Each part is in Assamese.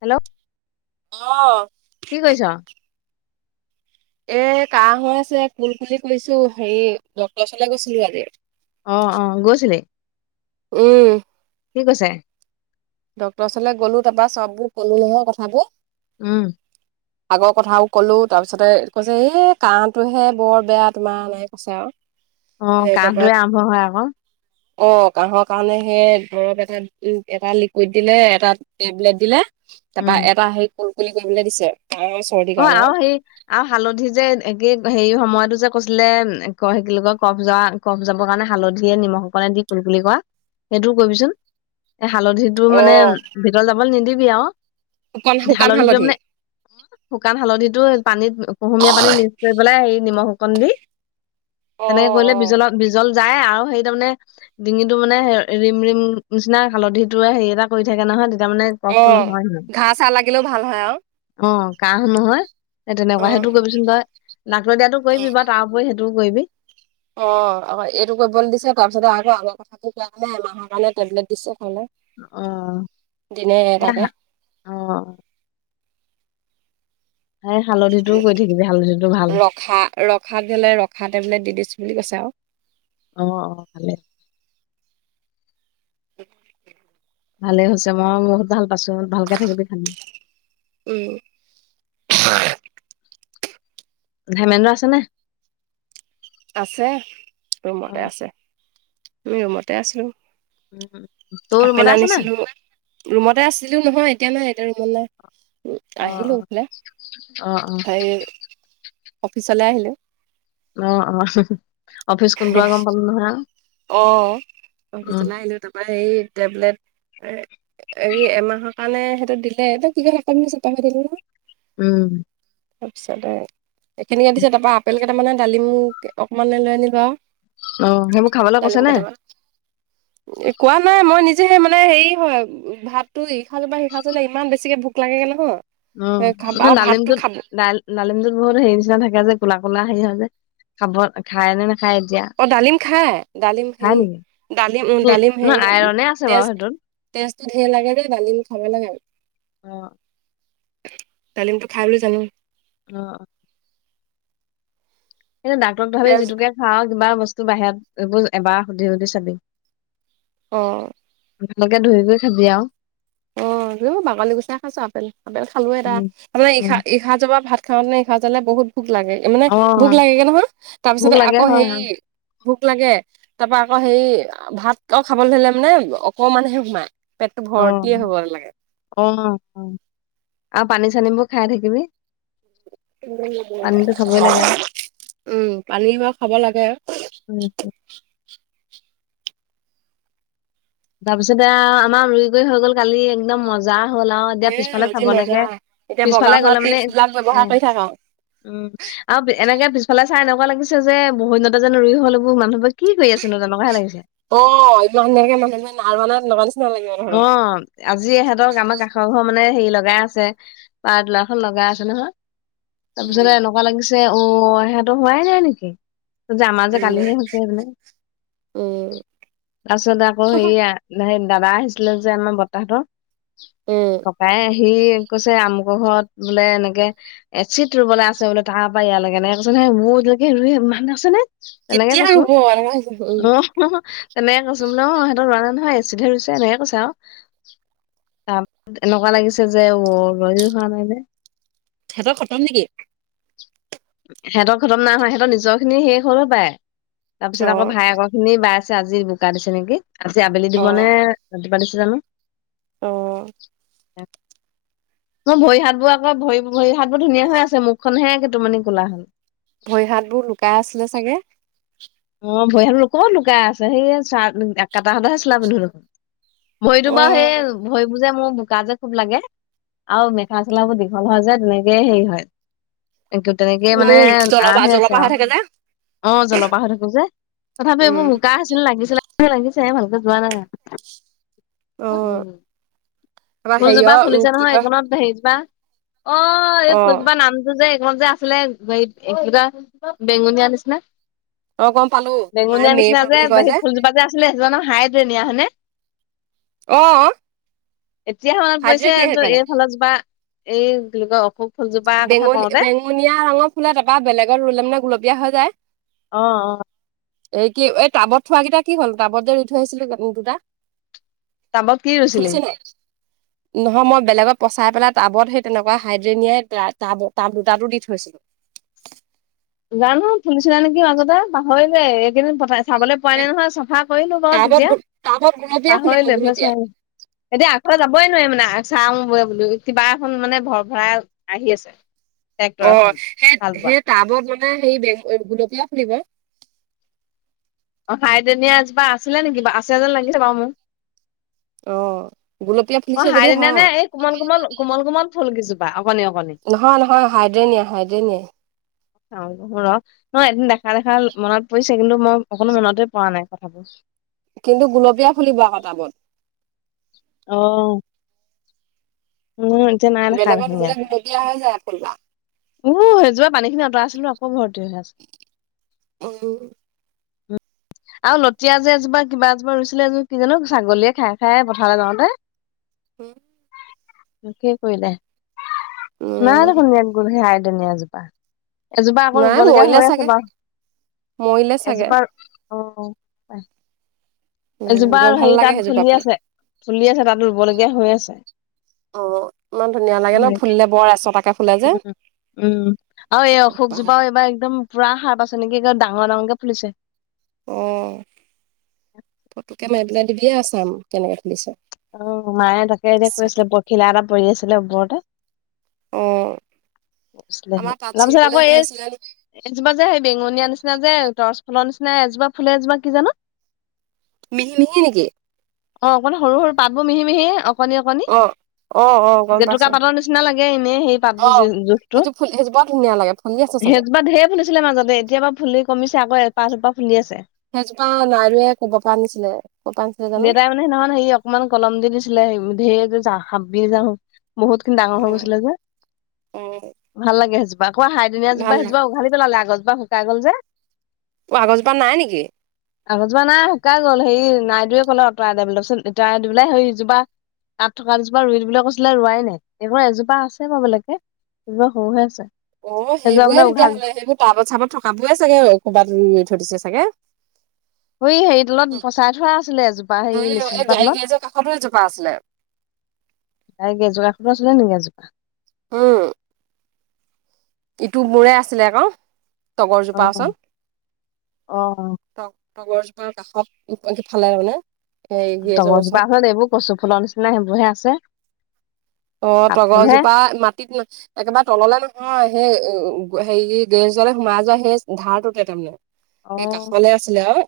হেল্ল'। অ'। কি কৰিছ? এ, কাহ হৈ আছে, কুল কুলি কৰিছোঁ, হেই ডক্ট ওচৱলে গৈছিলোঁ আজি। অ', অ' গৈছিলি? উম। কি কৈছে? ডক্টৰ ওচৰলে গ'লো, তাপা চববো ক'লো নহয় কথাবোৰ। উম। আগৰ কথাও ক'লো, তাপিছতে কৈছে এই কাঁহটোহে বৰ বেয়া তোমাৰ এনেকে কৈছে আৰু। অ', এ তাৰপৰা কাহঁটোয়ে আৰম্ভ হয় আক'। অ', কাহঁৰ কাৰণে হেই দ্ৰৱ এটা-এটা লিকুইড দিলে এটা টেবলেট দিলে। উম তাৰপা এটা হেই কুলকুলি কৰিবলৈ দিছে। কাহৰ চৰ্দিৰ অ', কাৰণে আৰু হেই আৰু হালধি যে একে হেই হয় মইতো যে কৈছিলে হেই কি বুলি কয় কফ যয়া কফ যাবৰ কাৰণে হালধিয়ে নিমখ অকণনে দি কুলকুলি কৰা। সেইটোও কৰিবিচোন এ হালধিটো মানে অ', ভিতৰত যাবলৈ নিদিবি আৰু। শুকান শুকান হালধিটো হালধি? মানে শুকান হালধিটো পানীত কুহুমীয়া পানীত মিক্স কৰি পেলাই হেই নিমখ অকণ দি। অ', তেনেকে কৰিলে অ'। বিজলত বিজল যায় আৰু হেই তাৰ মানে ডিঙিটো মানে হে ৰিম ৰিম নিচিনা হালধিটোৱে হেই এটা কৰি থাকে নহয়। তাৰ মানে কফটো অ', নহয় হেনো ঘাঁ চাহ লাগিলেও ভাল হয় আৰু। অ'। কাহঁ নহয় সেই তেনেকুৱা হেইটো অ'। কৰিবিচোন তই। ডাক্টয়ে দিয়াটো অ'। কৰিবি বাৰু তাৰ উপৰিও হেইটো টোও কৰিবি। অ', আক' এইটো কৰিবলে দিছে, তাৰপিছতে আক' আগৰ কথাটো কোৱা কাৰণে, এমাহ কাৰণে টেবলেট দিছে। হ'লে অ দিনে এই হা এটাকে। অ সেই হালধিটোও কৰি থাকিবি হালধিটো ভাল ৰখা ৰখাক গ'লে ৰখা টেবলেট দি দিছো বুলি কৈছে আৰু। অ', অ', ভালে। [inaudible] ভালেই হৈছে। মই বহুত ভাল পাছো ভালকে থাকিবি খালি। উম। ধেমেন্দ্ৰ আছেনে নাই? আছে, অ ৰুমতে আছে। আমি ৰুমতে আছোঁ। উম, তোৰ ৰুমতে আপেল আছে নে আনিছিলো। ৰুমতে আছিলো নহয় এতিয়া নাই এতিয়া ৰুমত নাই। অ অ আহিলো এইফালে অ সেই অফিচলৈ আহিলো। অ', অ', অফিচ কোনটে আৰু গম পালো নহয় আৰু। অ', উম অফিচলাই আহিলো তাৰপৰা সেই টেবলেট এই এমাহৰ কাৰণে সেইটো দিলে। সেইটো [unintelligible] উম। তাৰপিছত এইখিনিকে দিছে তাৰপা আপেল কেইটামানে দালিম অকণমানে লৈ আনিবা আৰু। অ', সেই ডালিম কেইটামান। এ কোৱা নাই মই নিজে মানে হেৰি হয় ভাতটো ইসাজৰ পৰা সিসাজলে ইমান বেছিকে ভ ভোক লাগে গৈ নহয়। উম, খাব আৰু ভাতটো ডালিমটোত খাব ডালিমটোত বহুত হেৰি নিচিনা থাকে যে কোলা কোলা হেৰি হয় যে খাব খাইনে অ' ডালিম খাই, ডালিম খাই হেৰি নেকি ডালিম উম ডালিম ন হেৰি আইৰনে আছে বাৰু তেজ সেইটোত তেজটো ধেৰ লাগে যে ডালিম খাব লাগে আৰু। অ'। ডালিমটো খাই বুলি জানো। অ'। কিন্তু ডাক্তৰক ভাবি তেজ যিটোকে খাৱ কিবা বস্তু বাহিৰত এইবোৰ এবাৰ সুধি সুধি চাবি। অ'। ভালকে ধৰি কৰি খাবি আৰু। অ', বাকলি গুচাই খাইছো আপেল আপেল খালো এটা। তাৰমানে ই-ইসাজৰ পৰা ভাত খাওঁতে ইসাজলে বহুত ভোক লাগে মানে অ ভোক লাগে গৈ নহয় তাৰপিছত ভোক লাগে আকৌ হয় হেৰি হয়। ভোক লাগে তাৰ পৰা আকৌ হেৰি ভাত অ' খাবলৈ ধৰিলে মানে অকমানহে সোমায়। পেটতো ভৰ অ', অ', আৰু পানী চানীবোৰ খাই থাকিবি। পানীটো খাবই লাগে আৰু উম, পানী বাৰু খাব লাগে। উম [inaudible] তাৰপিছতে আমাৰ ই [unintelligible] গৈ হৈ গল কালি একদম মজা। হ'ল আৰু এতিয়া এ পিছফালে আজি চাব মজা লাগে এতিয়া বগা পিছফালে হোৱা গ'লে মানে টিপছ বিলাক ব্যৱহাৰ অ' কৰি থাক আৰু উম আৰু এনেকে পিছফালে চাই এনেকুৱা লাগিছে যে বহুদিনতে যেন ৰুই হ'লবোৰ মানুহবোৰ অ', ইমান। [unintelligible] ধৰ অ', আজি ইহঁতৰ আমাৰ কাষৰ ঘৰ মানে হেৰি লগাই আছে পাৰ দলাৰ খন লগাই আছে নহয় উম, তাৰপিছতে এনেকুৱা লাগিছে যে অ', সিহঁতো হোৱাই নাই নেকি যে আমাৰ যে উম, কালিহে হৈছে স মানে উম, তাৰছত আকৌ সেয়া মানে দাদা আহিছিলে যে আমাৰ বতাহতৰ উম, ককাই আহি সি কৈছে আমুকৰ ঘৰত বোলে এনেকে এ চিত ৰুবলৈ আছে বোলে তট পাই ইয়াৰ লাগে এনেকে কৈছে ন নাই মোৰ এ [unintelligible] নে তেনেকে কেতিয়া কৈছো ৰুব এনেকুৱা হৈছে, উম। অ'। এনেকে কৈছো ন এহতৰ ৰুৱা নহয় এছি ধৰিছে এনেকে কৈছো। চা তাৰছ এনেকুৱা লাগিছে যে ৰো খোৱা নাই ন সিহঁতৰ খটম নেকি? সিহঁতৰ খতম নাই হোৱা সিহঁত নিজৰখিনি শেষ হলেও পায় তাৰপিছত আকৌ অ', ভাই আক খিনি বাই আজি বোকা দিছে নেকি আজি আবেলি দিব নে ৰাতিপুৱা দিছে জানো। অহ। ম ভৰি হাত বোৰ আকৌ ভৰি ভৰি হাতবোৰ ধুনীয়া হৈ আছে মুখখনহে তো মনি খোনা হ [unintelligible] ভৰি হাত বোৰ লুকাই আছিলে চাগে। অ', ভৰিয়াল লোক লুকাই আছে সেই চ একটা সদহে চোলা পিন্ধো দেখোন। ভয়তো পা সেই অ'। ভয় যে মোৰ বোকা যে খুব লাগে আৰু মেখেলা চেলাবোৰ দীঘল হয় যে তেনেকে হেৰি হয় এক তেনেকেই মানে উম, আৰ জলপা হৈ আছে জলপা আৰু থাকে যে। অ', জলপাহ থাক তথাপি এইবোৰ উম। বুকা আছিল লাগিছিল লাগিছে ভালকে যোৱা নাই। অ', উম তাৰপা হেৰিয় ফুলজোপা উম, ফুলিছে কি নহয় এ কয় কণত হেৰিজোপা অ', এই অ', ফুলজোপা নামটো যে ত যে আছিলে হেইত কিবা বেঙুনীয়া নিচিনা অ', গম পালোঁ মায়ে বেঙুনীয়া মেৰি নিচিনা ফুল যে বুলি কয় সেই ফুলজোপা যে আছিলে সেইজো ন হাইডেনিয়া হয়নে। অ',। এতিয়া হে হাইব্ৰীড পৰিছে নিয়ে তো সেইটোপানৰ। এইফালৰ জোপা এই বুলি কয় অসুক বেঙু বেঙুনীয়া ৰঙৰ ফুলে তা পা বেলেগত ৰুলে মানে গোলপীয়া হৈ যায়। অ', অ'। এই কি এই টাবত থোৱাকেইটা কি হ'ল টাবত যে ৰুই থৈ আহিছিলো দুটা টাবত কি ৰুইছিলি? ফুলিছে নাই? নহয় মই বেলেগত পচাই পেলাই টাবত সেই তেনেকুৱা হাইড্ৰেনিয়াই টাব টাব দুটাটো দি থৈছিলো। জানো ফুলিচে নেকি মাজতে পাহৰিলে এইকেইদিন পঠাই চাবলৈ পোৱা এই নাই নহয় চাফা কৰিলোঁ বাও টাবত তেতিয়া গো- টাবত গুলপীয়া ফুলিব পাহৰিলোৱেই এফালে গুলপীয়া চোৱাই নাই এতিয়া আগফালে যাবই নোৱাৰে মানে চাও [unintelligible] কিবা এখন মানে ভৰ ভৰাই আহি আছে। ট্ৰেক্টৰ অ', এখন সেই হাল বোৱা সেই টাবত মানে নাই সেই বে গোলপীয়া ফুলিব। অ', ভাইদনীয়ে নিয়াজোপা আছিলে নেকি আছে এ যেন লাগিছে বাৰু মোক অহ। অ', হাইদীনীয়া নে এই কোমল কোমল কোমল কোমল ফুল কিজো নহয় নহয় হাইড্ৰেনিয়া হাইড্ৰেনিয়া। ৰ ন এদিন দেখা দেখা মনত পৰিছে কিন্তু মই অকণো মনতে পৰা নাই কথাবোৰ। কিন্তু গুলপীয়া ফুলিব আক' টাবত। অহ। বেলেগত ৰুলে গুলপীয়া হৈ যায় ফুল পাহ। ও হেতু পে পানীখিনি অতৰাইছিলো হে আকৌ ভৰ উম। আৰু লতিয়া যে এজোপা কিবা এজোপা ৰুইছিলে এযোপ কি জানো ছাগলীয়ে খাই খাই পথাৰলৈ যাওঁতে। উম। শেষে কৰিলে। নাই উম দেখোন [unintelligible] সেই [unintelligible] জোপা। এজোপা আকৌ ৰুব নাই লগীয়া মৰিলে হৈ আছে চাগে বাৰু। মৰিলে চাগে এজোপা অ', পাই উম এজোপা বৰ আৰু ভাল হেৰি লাগে তাত সেইজোপা ফুলি ফুল আছে ফুলি আছে তাত ৰুব লগীয়া হৈ আছে। অ', ইমান ধুনীয়া লাগে ন ধৰি ফুলিলে বৰ এচটাকে ফুলে যে। উম, উম, আৰু এই অশোক জোপাও এইবাৰ একদম পুৰা সাৰ পাইছে নেকি ডাঙৰ ডাঙৰকে ফুলিছে। অ', ফটোকে মাৰি পেলাই দিবি আৰু ছাম কেনেকে ফুলিছে? অ', মায়ে তাকে এতিয়া কৈছিলে পখিলা এটা পৰি আছিলে ওপৰতে। অ'। আমাৰ তাঁত তাৰপিছত ছিঙিবলৈ আকৌ হৈ এই আছিলে এজোপা যে সেই বেঙুনীয়া নিচিনা যে তৰ্চ ফুলৰ নিচিনা এজোপা ফুলে এজোপা কি জানো? মিহি মিহি নেকি? অ', অকমান সৰু সৰু পাতবোৰ মিহি মিহি অকণি অকণি। অ', অ', অ', গম জেতুকা পাইছোঁ। পাতৰ নিচিনা লাগে এনে সেই অ', পাতবোৰ জোখটো। সেইটো ফুল সেইজোপা ধুনীয়া লাগে ফুলি আছে চাগে। সেইজোপা ঢেৰ ফুলিছিলে মাজতে। এতিয়াৰ বাৰু ফুলি কমিছে আকৌ এপাহ দুপাহ ফুলি আছে। সেইজোপা নাইৱে ক'ব পৰা নিছিনায়ে ক'ৰ পৰা আছিলে জানো। দেউতাই মানে সেইদিনাখন হেৰি অকমান কলম দি দিছিলে ধেৰ যে যা হাবি বহুতখিনি ডাঙৰ হৈ অ', গৈছিলে যে অ', ভাল লাগে সেই কিবা কোৱা হাইদিনীয়া ভাল লাগে জোপা উঘালি পেলালে আগৰ জোপা শুকাই গ'ল যে। অ', আগৰজোপা নাই নেকি? আগৰ জোপা নাই শুকাই গ'ল হেৰি নাই তোয়ে ক'লে অঁতৰাই বোলে। তাৰ পিছত অঁতৰাই দি পেলাই সেই জোপা তাত থকা এজোপা ৰুই দিব বুলি কৈছিলে ৰোৱাই নাই। এনেকুৱা এজোপা আছে বা বেলেগে এজোপা সৰু হৈ আছে। অ', সেইজোপা সেইবোৰে বোলে তেতিয়া উঘাল হ'লে সেইবোৰ তাৰবত চাৰবত থকাবোৰে চাগে ক'ৰবাত থৈ দিছে চাগে। অ', হেৰি তলত পচাই থোৱা আছিলে এজোপা হেৰি লিচু এই জোপা গাড়ী তলত। গেৰেজৰ কাষতো এজোপা আছিলে। [unintelligible] উম। ইটো মোৰে আছিলে আকৌ তগৰ অ জোপা ওচৰত। অ তগৰজোপাৰ কাষতফালে তাৰ মানে। এই গেৰেজৰ তগৰ জোপা ওচৰত এইবোৰ কচু ফুলৰ নিচিনা সেইবোৰহে আছে। অ', পাত তগৰ ফুলহে জোপা মাটিত ন একেবাৰে তললে নহয় হয় সেই হেৰি গেৰেজলে সোমাই যোৱা সেই ধাৰটোতে অ তাৰমানে। এই কাষলে আছিলে আৰু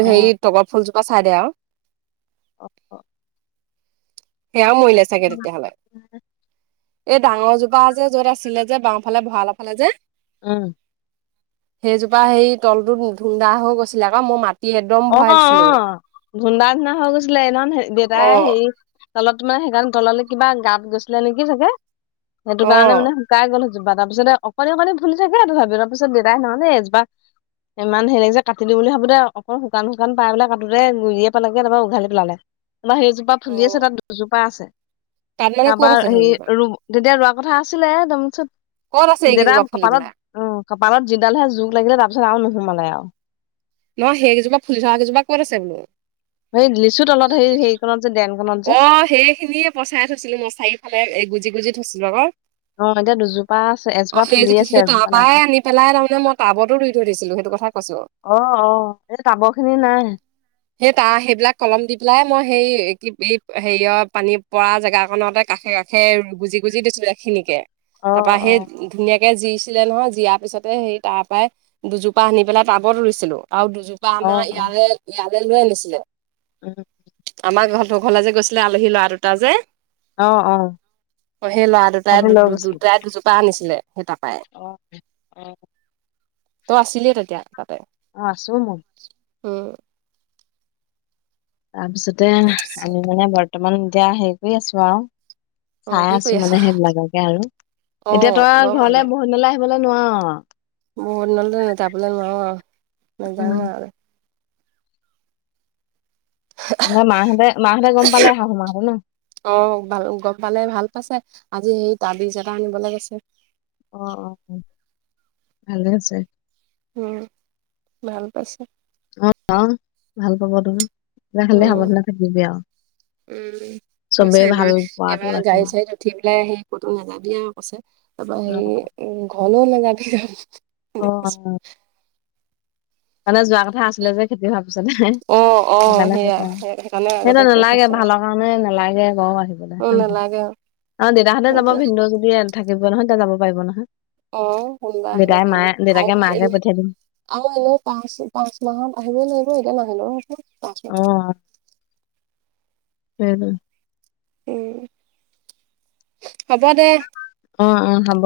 অ সেই তগৰ ফুলজোপা চাই দে আৰু। অ'। সেয়াও মৰিলে চাগে তেতিয়া হ'লে। এই ডাঙৰ জোপা যে য'ত আছিলে যে বাওঁফালে ভঁৰালৰ ফালে যে। উম। সেইজোপা সেই তলটোত ধুন্দা হৈ গৈছিলে আকৌ মই মাত মাটি এদম অ ভৰাই অ দিছিলো। ধুন্দা নিচিনা হৈ গৈছিলে হেই দিনাখন হ অ দেউতাই হেৰি তলত মানে সেইকাৰণে তললৈ কিবা গাত গৈছিলে নেকি চাগে। সেইটো অ কাৰণে মানে শুকাই গ'ল জোপা তাৰ পিছতে অকণি অকণি ফুলি থাকে তথাপিও। তাৰ পিছত দেউতাই সেই দিনাখন এই জোপা ইমান হেৰি লাগিছে কাটি দিও বুলি ভাবোতে অ', শুকান শুকান পাই পেলাই কাটোতে গুৰিয়েই পালেগে তাৰপৰা উঘালি পেলালে। তাৰ সেইজোপা অ ফুলি আছে, তাত দুজোপা আছে, তাত মানে তাৰপা ক'ত আছে হেৰি সেইজোপা তেতিয়া ৰু কথা আছিলে, [unintelligible] দমচত। ক'ত আছে যেতিয়া এইকেইজোপা ফুলি কপালত, পেলাই উম, কপালত যিডালহে জোক লাগিলে তাৰপিছত আৰু নোসোমালে আৰু। নহয়, সেইকেইজোপা ফুলি থকা কেইজোপা ক'ত আছে বোলো। সেই দি অ', সেইখিনিয়েই পচাই থৈছিলোঁ মই, চাৰিওফালে গুজি গুজি। থৈছিলোঁ আকৌ। অ এতিয়া দুজোপা আছে এজোপা অ', সেই ফুলি আছে এজোপা নাই সেইপৰাই ফুলা। আনি পেলাই, তাৰমানে মই টাবতো ৰুই থৈ দিছিলোঁ সেই এইটো কথাই কৈছোঁ। অ অ এই টাবৰ খিনি নাই সেই তাৰ সেইবিলাক কলম দি পেলাই, মই হেৰি কি এই হেৰিয়ৰ পানী পৰা জেগাকণতেই কাষে কাষে গুজি গুজি দিছোঁ, এইখিনিকেই। অ তাৰপৰা অ সেই ধুনীয়াক তে জিছিলে নহয়, জিয়াৰ পিছতেই সেই তাৰ পৰাই দুজোপা আনি পেলাই টাবত ৰুইছিলোঁ। আৰু দুজোপা অ আমাৰ অ ইয়ালে ইয়ালে লৈ আনিছিলে। উম। আমাৰ ঘৰলে যে গৈছিলে আলহী লৰা দুটা যে। অ', অ'। অ', সেই লৰা দুটাই, ভাবি লৈ দু গৈছিলো দুটাই দুজোপা আনিছিলে, সেই তাৰপৰাই। অ অ তই আছিলিয়েই তেতিয়া তাতেই। চুমু উম। তাৰপিছতে তাৰপিছত আনি মানে, বৰ্তমান এতিয়া হেৰি কৰি আছো আৰু। অ চাই কি কৰি আছোঁ, আছ? মানে সেইবিলাককে আৰু, এতিয়া অ', বৰ তই ভাল ঘৰলে লাগে, বহুতদিনলৈ আহিবলৈ নোৱাৰ আৰু। বহুত দিনলৈ যাবলে নোৱাৰোঁ আৰু, উম নাযাওঁ আৰু। নহয়, মা হঁতে, মা হঁতে গম পালে, শাহু মা হঁতে ন'? অ', বাৰু, গম পালে ভাল পাইছে, আজি সেই তাবিজ এটা আনিবলৈ গৈছে। অ', অ', ভালেই হৈছে। উম, ভাল পাইছে। অ', অ', ভাল পাব তোন আৰু, কিবা খালি উম, সাৱধানে থাকিবি আৰু। উম। কৈছে চবেই ভাল এইবাৰ, পোৱাটো এইবাৰ গাড়ী ৰাখিবি চাড়ীত উঠি পেলাই হেৰি ক'তো নাযাবি আৰু কৈছে, তাৰপৰা অ হেৰি উম, ঘৰলেও নাযাবি [unintelligible] এনেকে অ কৈছে। মানে যোৱা কথা আছিলে যে খেতি হোৱা পিছত মানে, অ', অ', সেইকাৰনে সেয়া কৈছে আৰু, সেইকাৰণে আগতে সেইটোৱেই কৈ নালাগে, থৈছে আৰু, ভালৰ কাৰণে নালাগে বাৰু আহিব। অ', নালাগে আৰু। অ', দেউতাহঁতে যাব, সেইটোৱে। ভিনদেউ যদি থাকিব নহয় তেতিয়া যাব পাৰিব নহয়। অ', শুনিবা আহিব দেউতাই মায়ে দেউতাকে মাকে পঠিয়াই দিম [unintelligible] পাঁচ পাঁচ মাহত আহিবই লাগিব, এতিয়া নাহিলেও হ'ব। পাঁচ মাহ অহ। সেইটোৱেই। উম। হ'ব দে। অ', অ', হ'ব।